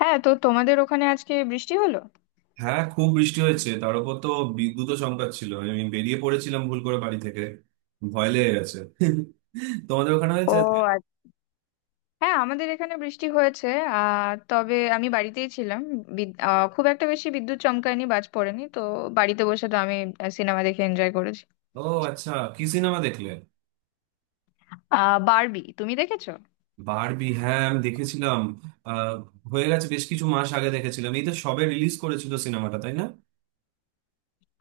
হ্যাঁ, তো তোমাদের ওখানে আজকে বৃষ্টি হলো? হ্যাঁ, খুব বৃষ্টি হয়েছে। তার উপর তো বিদ্যুৎও সংকট ছিল। আমি বেরিয়ে পড়েছিলাম ভুল করে বাড়ি থেকে, ভয় লেগে গেছে। তোমাদের ওখানে ও, হয়েছে? আচ্ছা। হ্যাঁ, আমাদের এখানে বৃষ্টি হয়েছে। তবে আমি বাড়িতেই ছিলাম। খুব একটা বেশি বিদ্যুৎ চমকায়নি, বাজ পড়েনি তো। বাড়িতে বসে তো আমি সিনেমা দেখে এনজয় করেছি। ও, আচ্ছা। কি সিনেমা দেখলে? বারবি, তুমি দেখেছো? বারবি, হ্যাঁ আমি দেখেছিলাম। আহ হয়ে গেছে বেশ কিছু মাস আগে দেখেছিলাম। এই তো সবে রিলিজ করেছিল সিনেমাটা, তাই না?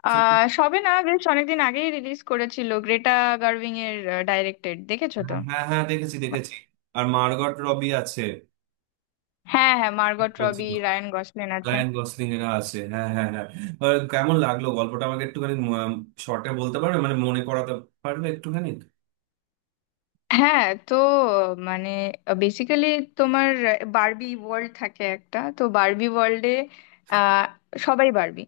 সবে না, বেশ অনেকদিন আগেই রিলিজ করেছিল। গ্রেটা গার্ভিং এর ডাইরেক্টেড, দেখেছো তো? হ্যাঁ, হ্যাঁ, হ্যাঁ, দেখেছি দেখেছি। আর মার্গট রবি আছে। হ্যাঁ হ্যাঁ, ঠিক মার্গট বলছি রবি, তো? রায়ান গসলিন আছে। রায়ান গসলিং এরা আছে, হ্যাঁ, হ্যাঁ, হ্যাঁ। আর কেমন লাগলো গল্পটা? আমাকে একটুখানি শর্টে বলতে পারবে, মানে মনে করাতে পারবে একটুখানি? হ্যাঁ, তো মানে বেসিক্যালি তোমার বারবি ওয়ার্ল্ড থাকে একটা, তো বারবি ওয়ার্ল্ডে আহ সবাই বারবি।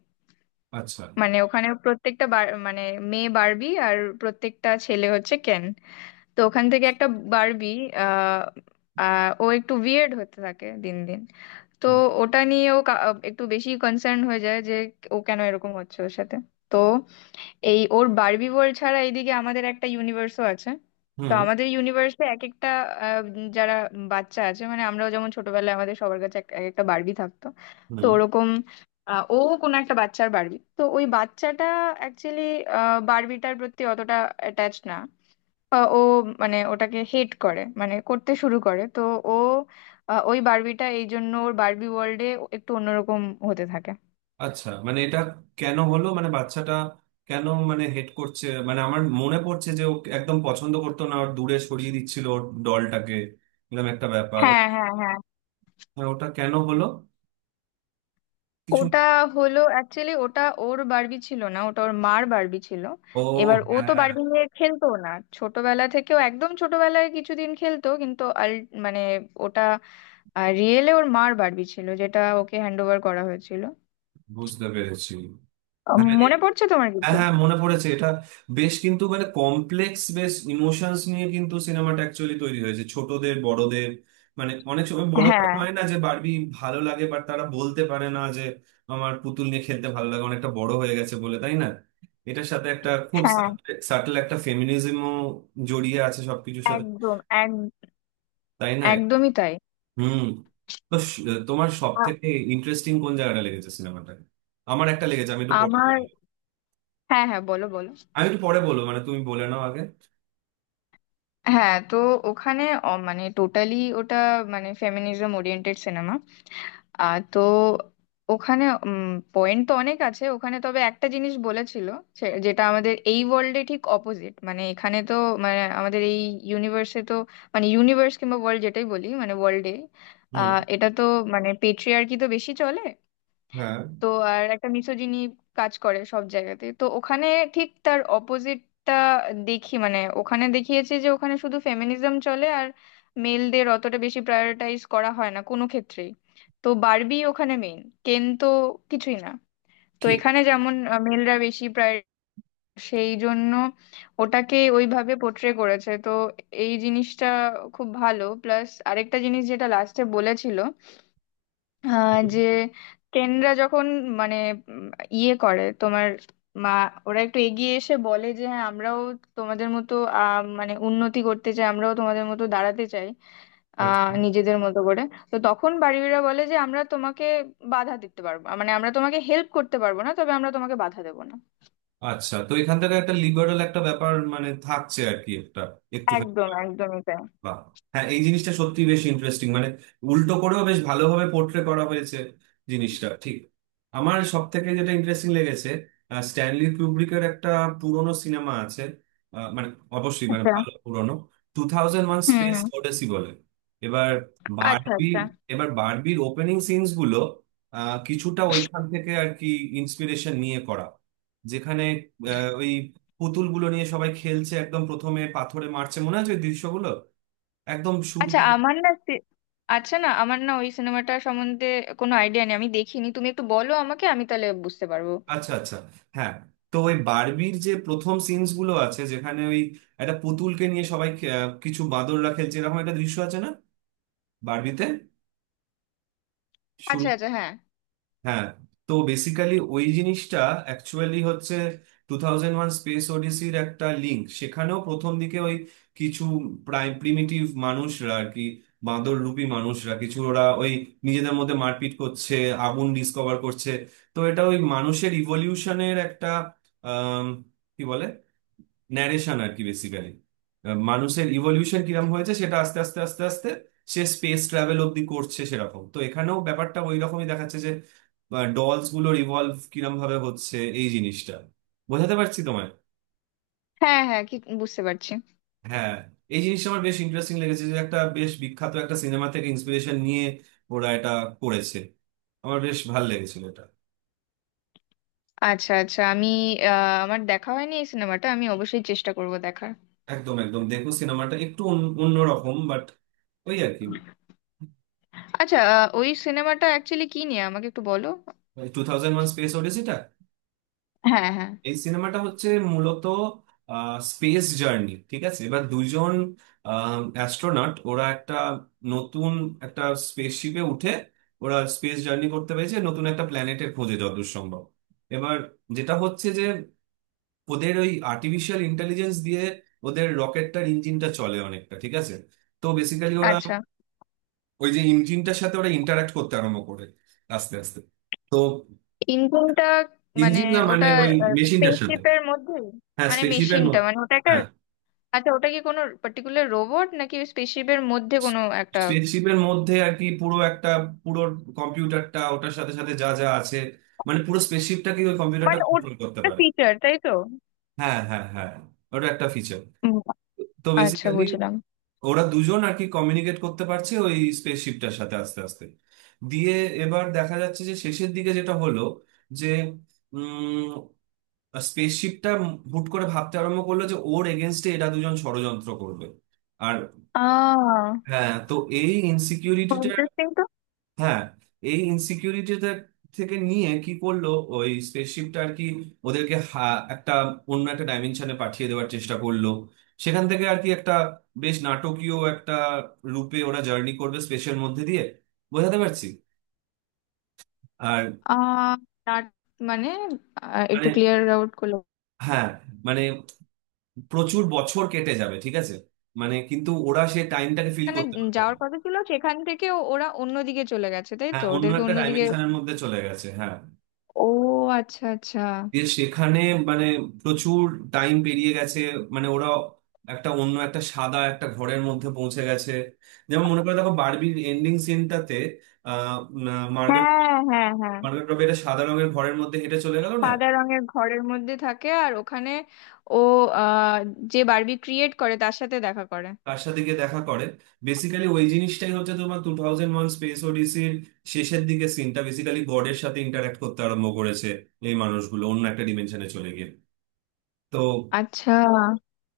আচ্ছা। ওখানে প্রত্যেকটা বার- মানে মেয়ে বারবি আর প্রত্যেকটা ছেলে হচ্ছে কেন। তো ওখান থেকে একটা বারবি আহ আহ, ও একটু উইয়ার্ড হতে থাকে দিন দিন। তো ওটা নিয়ে একটু বেশি কনসার্ন হয়ে যায় যে ও কেন এরকম হচ্ছে ওর সাথে। তো এই ওর বারবি ওয়ার্ল্ড ছাড়া এইদিকে আমাদের একটা ইউনিভার্সও আছে। তো হুম, আমাদের ইউনিভার্সে এক একটা, আহ, যারা বাচ্চা আছে, মানে আমরাও যেমন ছোটবেলায় আমাদের সবার কাছে এক এক একটা বারবি থাকতো। তো হুম। ওরকম ও কোন একটা বাচ্চার বারবি, তো ওই বাচ্চাটা অ্যাকচুয়ালি বারবিটার প্রতি অতটা অ্যাটাচ না। ও মানে ওটাকে হেট করে, করতে শুরু করে তো। ও ওই বারবিটা এই জন্য ওর বারবি ওয়ার্ল্ডে একটু অন্যরকম হতে থাকে। আচ্ছা, মানে এটা কেন হলো, মানে বাচ্চাটা কেন, মানে হেড করছে? মানে আমার মনে পড়ছে যে ও একদম পছন্দ করতো না, ওর দূরে সরিয়ে দিচ্ছিল ওর ডলটাকে, এরকম একটা ব্যাপার। হ্যাঁ হ্যাঁ হ্যাঁ। হ্যাঁ, ওটা কেন হলো কিছু? ওটা হলো অ্যাকচুয়ালি, ওটা ওর বারবি ছিল না, ওটা ওর মার বারবি ছিল। ও, এবার ও তো হ্যাঁ। বারবি নিয়ে খেলতো না ছোটবেলা থেকেও, একদম ছোটবেলায় কিছুদিন খেলতো, কিন্তু আল মানে ওটা রিয়েলে ওর মার বারবি ছিল, যেটা ওকে হ্যান্ড ওভার করা হয়েছিল। বুঝতে পেরেছি। আহ, হ্যাঁ, মনে হ্যাঁ, পড়ছে তোমার কিছু? হ্যাঁ, মনে পড়েছে এটা। বেশ, কিন্তু মানে কমপ্লেক্স বেশ ইমোশনস নিয়ে কিন্তু সিনেমাটা অ্যাকচুয়ালি তৈরি হয়েছে, ছোটদের বড়দের। মানে অনেক সময় বড়দের হ্যাঁ হয় না যে বারবি ভালো লাগে, বাট তারা বলতে পারে না যে আমার পুতুল নিয়ে খেলতে ভালো লাগে, অনেকটা বড় হয়ে গেছে বলে, তাই না? এটার সাথে একটা খুব হ্যাঁ, সাটল একটা ফেমিনিজমও জড়িয়ে আছে সবকিছুর সাথে, একদম। এক তাই না? একদমই তাই। হুম। তো তোমার সব আ- থেকে ইন্টারেস্টিং কোন জায়গাটা লেগেছে সিনেমাটাকে? আমার একটা লেগেছে, আমি একটু পরে আমার বলবো। হ্যাঁ হ্যাঁ, বলো বলো। আমি একটু পরে বলবো, মানে তুমি বলে নাও আগে। হ্যাঁ, তো ওখানে অ- মানে টোটালি ওটা ফেমিনিজম ওরিয়েন্টেড সিনেমা। তো ওখানে পয়েন্ট তো অনেক আছে, ওখানে তবে একটা জিনিস বলেছিল যেটা আমাদের এই ওয়ার্ল্ডে ঠিক অপোজিট। মানে এখানে তো, আমাদের এই ইউনিভার্সে তো, মানে ইউনিভার্স কিংবা ওয়ার্ল্ড যেটাই বলি, ওয়ার্ল্ডে এটা তো পেট্রিয়ার্কি তো বেশি চলে। হ্যাঁ। তো আর একটা মিsogyny কাজ করে সব জায়গাতে, তো ওখানে ঠিক তার অপোজিটটা দেখি। মানে ওখানে দেখিয়েছে যে ওখানে শুধু ফেমিনিজম চলে আর মেলদের অতটা বেশি প্রায়োরিটাইজ করা হয় না কোনো ক্ষেত্রেই। তো বারবি ওখানে মেইন, কেন তো কিছুই না। তো ঠিক। এখানে যেমন মেলরা বেশি প্রায়, সেই জন্য ওটাকে ওইভাবে পোট্রে করেছে তো। এই জিনিসটা খুব ভালো। প্লাস আরেকটা জিনিস যেটা লাস্টে বলেছিল, আহ, যে টেনরা যখন, মানে উম, ইয়ে করে তোমার মা, ওরা একটু এগিয়ে এসে বলে যে হ্যাঁ, আমরাও তোমাদের মতো আহ, মানে উন্নতি করতে চাই, আমরাও তোমাদের মতো দাঁড়াতে চাই আচ্ছা, নিজেদের মতো করে। তো তখন বাড়িওয়ালা বলে যে আমরা তোমাকে বাধা দিতে পারবো, মানে আমরা তোমাকে হেল্প করতে পারবো না, তবে আমরা তোমাকে বাধা দেবো না। আচ্ছা। তো এখান থেকে একটা লিবারেল একটা ব্যাপার মানে থাকছে আর কি, একটা একটুখানি। একদম, একদমই তাই। বাহ। হ্যাঁ, এই জিনিসটা সত্যি বেশ ইন্টারেস্টিং, মানে উল্টো করেও বেশ ভালোভাবে পোর্ট্রে করা হয়েছে জিনিসটা, ঠিক। আমার সব থেকে যেটা ইন্টারেস্টিং লেগেছে, স্ট্যানলি কুব্রিকের একটা পুরনো সিনেমা আছে। আহ, মানে অবশ্যই মানে আচ্ছা। ভালো পুরনো, টু থাউজেন্ড ওয়ান হুম স্পেস হুম। ওডেসি বলে। এবার আচ্ছা বারবি, আচ্ছা। এবার বারবির ওপেনিং সিনস গুলো কিছুটা ওইখান থেকে আর কি ইন্সপিরেশন নিয়ে করা, যেখানে ওই পুতুলগুলো নিয়ে সবাই খেলছে, একদম প্রথমে পাথরে মারছে, মনে আছে ওই দৃশ্যগুলো, একদম শুরু আচ্ছা করে- আমার না সে- আচ্ছা না, আমার না ওই সিনেমাটা সম্বন্ধে কোনো আইডিয়া নেই, আমি দেখিনি। তুমি একটু বলো আমাকে, আমি তাহলে বুঝতে পারবো। আচ্ছা, আচ্ছা, হ্যাঁ। তো ওই বারবির যে প্রথম সিনস গুলো আছে যেখানে ওই একটা পুতুলকে নিয়ে সবাই কিছু বাঁদররা খেলছে, এরকম একটা দৃশ্য আছে না বারবিতে শুরু? আচ্ছা আচ্ছা। হ্যাঁ হ্যাঁ, তো বেসিক্যালি ওই জিনিসটা অ্যাকচুয়ালি হচ্ছে টু থাউজেন্ড ওয়ান স্পেস ওডিসির একটা লিঙ্ক। সেখানেও প্রথম দিকে ওই কিছু প্রায় প্রিমিটিভ মানুষরা আর কি, বাঁদর রূপী মানুষরা কিছু, ওরা ওই নিজেদের মধ্যে মারপিট করছে, আগুন ডিসকভার করছে। তো এটা ওই মানুষের ইভলিউশনের একটা, আম, কি বলে, ন্যারেশন আর কি বেসিক্যালি, মানুষের ইভলিউশন কিরকম হয়েছে সেটা আস্তে আস্তে আস্তে আস্তে সে স্পেস ট্রাভেল অব্দি করছে। সেরকম তো এখানেও ব্যাপারটা ওই রকমই দেখাচ্ছে যে ডলস গুলোর ইভলভ কিরম ভাবে হচ্ছে। এই জিনিসটা বোঝাতে পারছি তোমায়? হ্যাঁ হ্যাঁ, কি বুঝতে পারছি। হ্যাঁ। এই জিনিসটা আমার বেশ ইন্টারেস্টিং লেগেছে, যে একটা বেশ বিখ্যাত একটা সিনেমা থেকে ইন্সপিরেশন নিয়ে ওরা এটা করেছে। আমার বেশ ভালো লেগেছিল এটা। আচ্ছা আচ্ছা আমি আহ, আমার দেখা হয়নি এই সিনেমাটা, আমি অবশ্যই চেষ্টা করব দেখার। একদম, একদম দেখো সিনেমাটা, একটু অন্য রকম বাট, ওই আর কি। আচ্ছা, ওই সিনেমাটা অ্যাকচুয়ালি কি নিয়ে আমাকে একটু বলো। টু থাউজেন্ড ওয়ান স্পেস ওডিসিটা হ্যাঁ হ্যাঁ। এই সিনেমাটা হচ্ছে মূলত স্পেস জার্নি, ঠিক আছে? এবার দুজন অ্যাস্ট্রোনট ওরা একটা নতুন একটা স্পেসশিপে উঠে ওরা স্পেস জার্নি করতে পেরেছে, নতুন একটা প্ল্যানেটের খোঁজে যতদূর সম্ভব। এবার যেটা হচ্ছে যে ওদের ওই আর্টিফিশিয়াল ইন্টেলিজেন্স দিয়ে ওদের রকেটটার ইঞ্জিনটা চলে অনেকটা, ঠিক আছে? তো বেসিক্যালি ওরা আচ্ছা। ওই যে ইঞ্জিনটার সাথে ওরা ইন্টারাক্ট করতে আরম্ভ করে আস্তে আস্তে। তো ইঞ্জিনটা মানে ইঞ্জিন না, মানে ওটা, ওই মেশিনটার সাথে। স্পেসশিপের মধ্যে, হ্যাঁ, মানে স্পেসশিপের মেশিনটা, মধ্যে। মানে ওটা একটা। হ্যাঁ, আচ্ছা, ওটা কি কোনো পার্টিকুলার রোবট নাকি স্পেসশিপের মধ্যে কোনো একটা? স্পেসশিপের মধ্যে আর কি, পুরো একটা পুরো কম্পিউটারটা, ওটার সাথে সাথে যা যা আছে, মানে পুরো স্পেসশিপটাকে ওই কম্পিউটারটা মানে কন্ট্রোল করতে ওটা পারে। ফিচার তাই তো? হ্যাঁ, হ্যাঁ, হ্যাঁ, ওটা একটা ফিচার। উম, তো আচ্ছা, বেসিক্যালি বুঝলাম। ওরা দুজন আর কি কমিউনিকেট করতে পারছে ওই স্পেসশিপটার সাথে আস্তে আস্তে দিয়ে। এবার দেখা যাচ্ছে যে শেষের দিকে যেটা হলো যে স্পেসশিপটা হুট করে ভাবতে আরম্ভ করলো যে ওর এগেনস্টে এরা দুজন ষড়যন্ত্র করবে। আর আহ হ্যাঁ, তো এই ইনসিকিউরিটিটা, ইন্টারেস্টিং তো। হ্যাঁ এই ইনসিকিউরিটিটা থেকে নিয়ে কি করলো ওই স্পেসশিপটা আর কি, একটা অন্য একটা ডাইমেনশনে পাঠিয়ে দেওয়ার চেষ্টা করলো। সেখান থেকে আর কি একটা বেশ নাটকীয় একটা রূপে ওরা জার্নি করবে স্পেসের মধ্যে দিয়ে। বোঝাতে পারছি? আর আহ না- মানে আহ, মানে একটু ক্লিয়ার আউট করলো হ্যাঁ, মানে প্রচুর বছর কেটে যাবে, ঠিক আছে, মানে কিন্তু ওরা সেই টাইমটাকে ফিল মানে, করতে পারবে না। যাওয়ার কথা ছিল সেখান থেকে, ওরা অন্যদিকে চলে গেছে তাই হ্যাঁ, তো, অন্য ওদেরকে একটা অন্যদিকে। ডাইমেনশনের মধ্যে চলে গেছে, হ্যাঁ। ও আচ্ছা আচ্ছা। দিয়ে সেখানে মানে প্রচুর টাইম পেরিয়ে গেছে, মানে ওরা একটা অন্য একটা সাদা একটা ঘরের মধ্যে পৌঁছে গেছে। যেমন মনে করে দেখো বারবির এন্ডিং সিনটাতে, আহ মার্গারেট হ্যাঁ হ্যাঁ হ্যাঁ, মার্গারেট রবি একটা সাদা রঙের ঘরের মধ্যে হেঁটে চলে গেল না? সাদা রঙের ঘরের মধ্যে থাকে আর ওখানে ও আহ যে বারবি ক্রিয়েট করে তার সাথে দেখা করে। কার সাথে গিয়ে দেখা করে? বেসিক্যালি ওই জিনিসটাই হচ্ছে তোমার টু থাউজেন্ড ওয়ান স্পেস ওডিসির শেষের দিকে সিনটা, বেসিক্যালি গডের সাথে ইন্টারাক্ট করতে আরম্ভ করেছে এই মানুষগুলো অন্য একটা ডিমেনশনে চলে গিয়ে। তো আচ্ছা।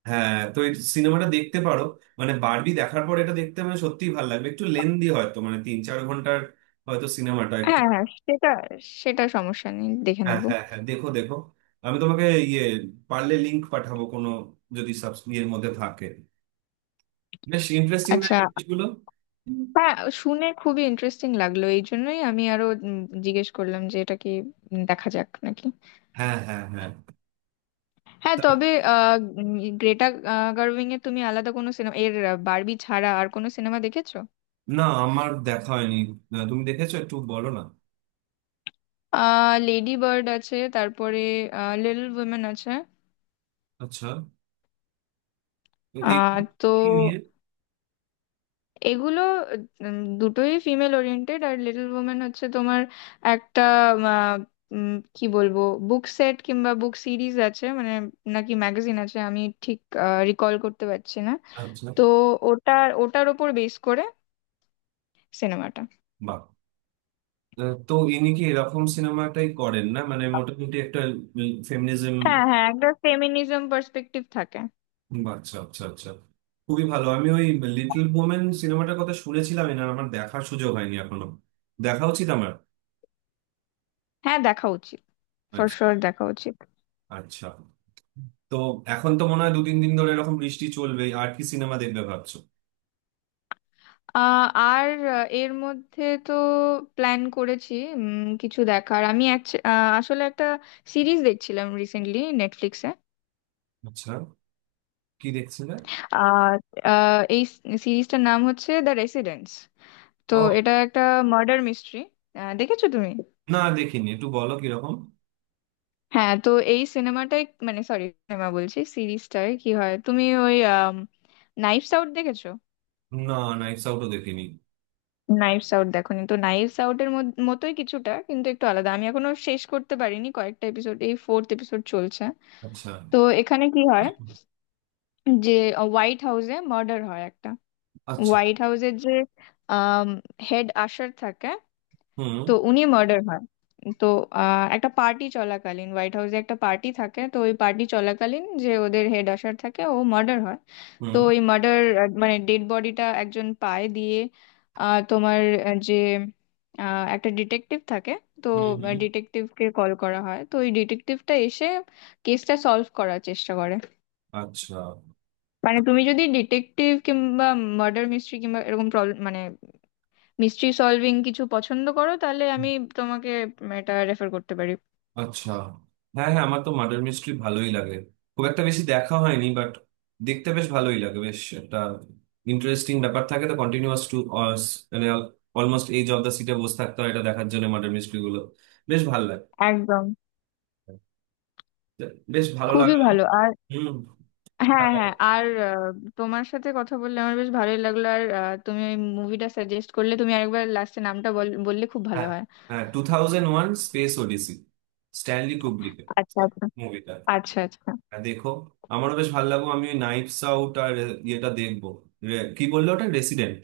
হ্যাঁ, তো এই সিনেমাটা দেখতে পারো, মানে বারবি দেখার পর এটা দেখতে মানে সত্যিই ভালো লাগবে। একটু লেন্দি হয়তো, মানে 3-4 ঘন্টার হয়তো সিনেমাটা একটু। হ্যাঁ হ্যাঁ, সেটা সেটা সমস্যা নেই, দেখে হ্যাঁ, নেব। হ্যাঁ, হ্যাঁ, দেখো দেখো। আমি তোমাকে ইয়ে, পারলে লিংক পাঠাবো কোনো, যদি সাবস্ক্রিপ্টের মধ্যে থাকে। বেশ ইন্টারেস্টিং না আচ্ছা। এই জিনিসগুলো? হ্যাঁ, শুনে খুবই ইন্টারেস্টিং লাগলো, এই জন্যই আমি আরো জিজ্ঞেস করলাম যে এটা কি। দেখা যাক নাকি। হ্যাঁ, হ্যাঁ, হ্যাঁ। হ্যাঁ, তবে গ্রেটা গার্ভিং এর তুমি আলাদা কোনো সিনেমা, বারবি ছাড়া আর কোনো সিনেমা দেখেছো? না, আমার দেখা হয়নি। না, তুমি দেখেছো একটু বলো না। লেডি বার্ড আছে, তারপরে লিটল উইমেন আছে। আচ্ছা, তো এ কি, তো কি নিয়ে? এগুলো দুটোই ফিমেল ওরিয়েন্টেড। আর লিটল ওমেন হচ্ছে তোমার একটা, আহ, উম, কি বলবো, বুক সেট কিংবা বুক সিরিজ আছে মানে, নাকি ম্যাগাজিন আছে, আমি ঠিক রিকল করতে পারছি না। আচ্ছা। তো ওটার ওটার ওপর বেস করে সিনেমাটা। বাহ। তো ইনি কি এরকম সিনেমাটাই করেন না, মানে মোটামুটি একটা ফেমিনিজম? হ্যাঁ হ্যাঁ, একটা ফেমিনিজম পার্সপেক্টিভ থাকে। আচ্ছা, আচ্ছা, আচ্ছা। খুবই ভালো। আমি ওই লিটল বোমেন সিনেমাটার কথা শুনেছিলাম, না আমার দেখার সুযোগ হয়নি এখনো। দেখা উচিত আমার। হ্যাঁ, দেখা উচিত, ফর আচ্ছা, শিওর দেখা উচিত। আচ্ছা। তো এখন তো মনে হয় দু তিন দিন ধরে এরকম বৃষ্টি চলবে আর কি। সিনেমা দেখবে ভাবছো? আহ, আর এর মধ্যে তো প্ল্যান করেছি কিছু দেখার। আমি আসলে একটা সিরিজ দেখছিলাম রিসেন্টলি নেটফ্লিক্সে। আচ্ছা। কি দেখছিলে? আর এই সিরিজটার নাম হচ্ছে দ্য রেসিডেন্স। তো ও, এটা একটা মার্ডার মিস্ট্রি, দেখেছো তুমি? না দেখিনি, একটু বলো কিরকম। হ্যাঁ, তো এই সিনেমাটাই মানে সরি সিনেমা বলছি সিরিজটায় কি হয়, তুমি ওই নাইফস আউট দেখেছো? না, নাইটস আউটও দেখিনি। নাইভস আউট দেখোনি তো, নাইভস আউটের মতোই কিছুটা, কিন্তু একটু আলাদা। আমি এখনো শেষ করতে পারিনি, কয়েকটা এপিসোড, এই ফোর্থ এপিসোড চলছে। আচ্ছা, তো এখানে কি হয় যে হোয়াইট হাউসে মার্ডার হয় একটা। আচ্ছা। হোয়াইট হাউসের যে হেড আশার থাকে, হুম, তো উনি মার্ডার হয়। তো একটা পার্টি চলাকালীন, হোয়াইট হাউসে একটা পার্টি থাকে, তো ওই পার্টি চলাকালীন যে ওদের হেড আশার থাকে, ও মার্ডার হয়। তো হুম। ওই মার্ডার, মানে ডেড বডিটা একজন পায়। দিয়ে আহ, তোমার আহ, যে আহ, একটা ডিটেকটিভ থাকে, তো হুম, হুম। ডিটেকটিভকে কল করা হয়, তো ওই ডিটেকটিভটা এসে কেসটা সলভ করার চেষ্টা করে। আচ্ছা, মানে তুমি যদি ডিটেকটিভ কিংবা মার্ডার মিস্ট্রি কিংবা এরকম প্রবলেম, মিস্ট্রি সলভিং কিছু পছন্দ করো, তাহলে আমি তোমাকে এটা রেফার করতে পারি। আচ্ছা। হ্যাঁ, হ্যাঁ, আমার তো মার্ডার মিস্ট্রি ভালোই লাগে। খুব একটা বেশি দেখা হয়নি বাট দেখতে বেশ ভালোই লাগে, বেশ একটা ইন্টারেস্টিং ব্যাপার থাকে তো, কন্টিনিউয়াস টু, মানে অলমোস্ট এই জব দ্য সিটে বসে থাকতে হয় এটা দেখার জন্য। মার্ডার মিস্ট্রি গুলো বেশ ভালো লাগে। একদম। বেশ ভালো খুবই লাগলো। ভালো। আর হুম। হ্যাঁ, হ্যাঁ বলো। হ্যাঁ, আর তোমার সাথে কথা বললে আমার বেশ ভালোই লাগলো। আর তুমি ওই মুভিটা সাজেস্ট করলে, তুমি আরেকবার লাস্টে নামটা বললে খুব ভালো হ্যাঁ, হয়। হ্যাঁ, two thousand one space Odyssey, Stanley কুব্রিকের আচ্ছা আচ্ছা। মুভিটা। আচ্ছা আচ্ছা। হ্যাঁ, দেখো। আমারও বেশ ভালো লাগলো। আমি নাইটস আউট আর ইয়েটা দেখবো। কি বললো ওটা, resident?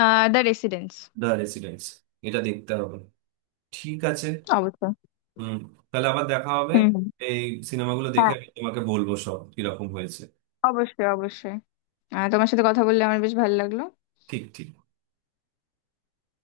The Residence. The Residents, এটা দেখতে হবে, ঠিক আছে। অবশ্যই। হুম। তাহলে আবার দেখা হবে। হুম হুম। এই সিনেমাগুলো দেখে হ্যাঁ, আমি তোমাকে বলবো সব কিরকম হয়েছে। অবশ্যই অবশ্যই। তোমার সাথে কথা বললে আমার বেশ ভালো লাগলো। ঠিক, ঠিক।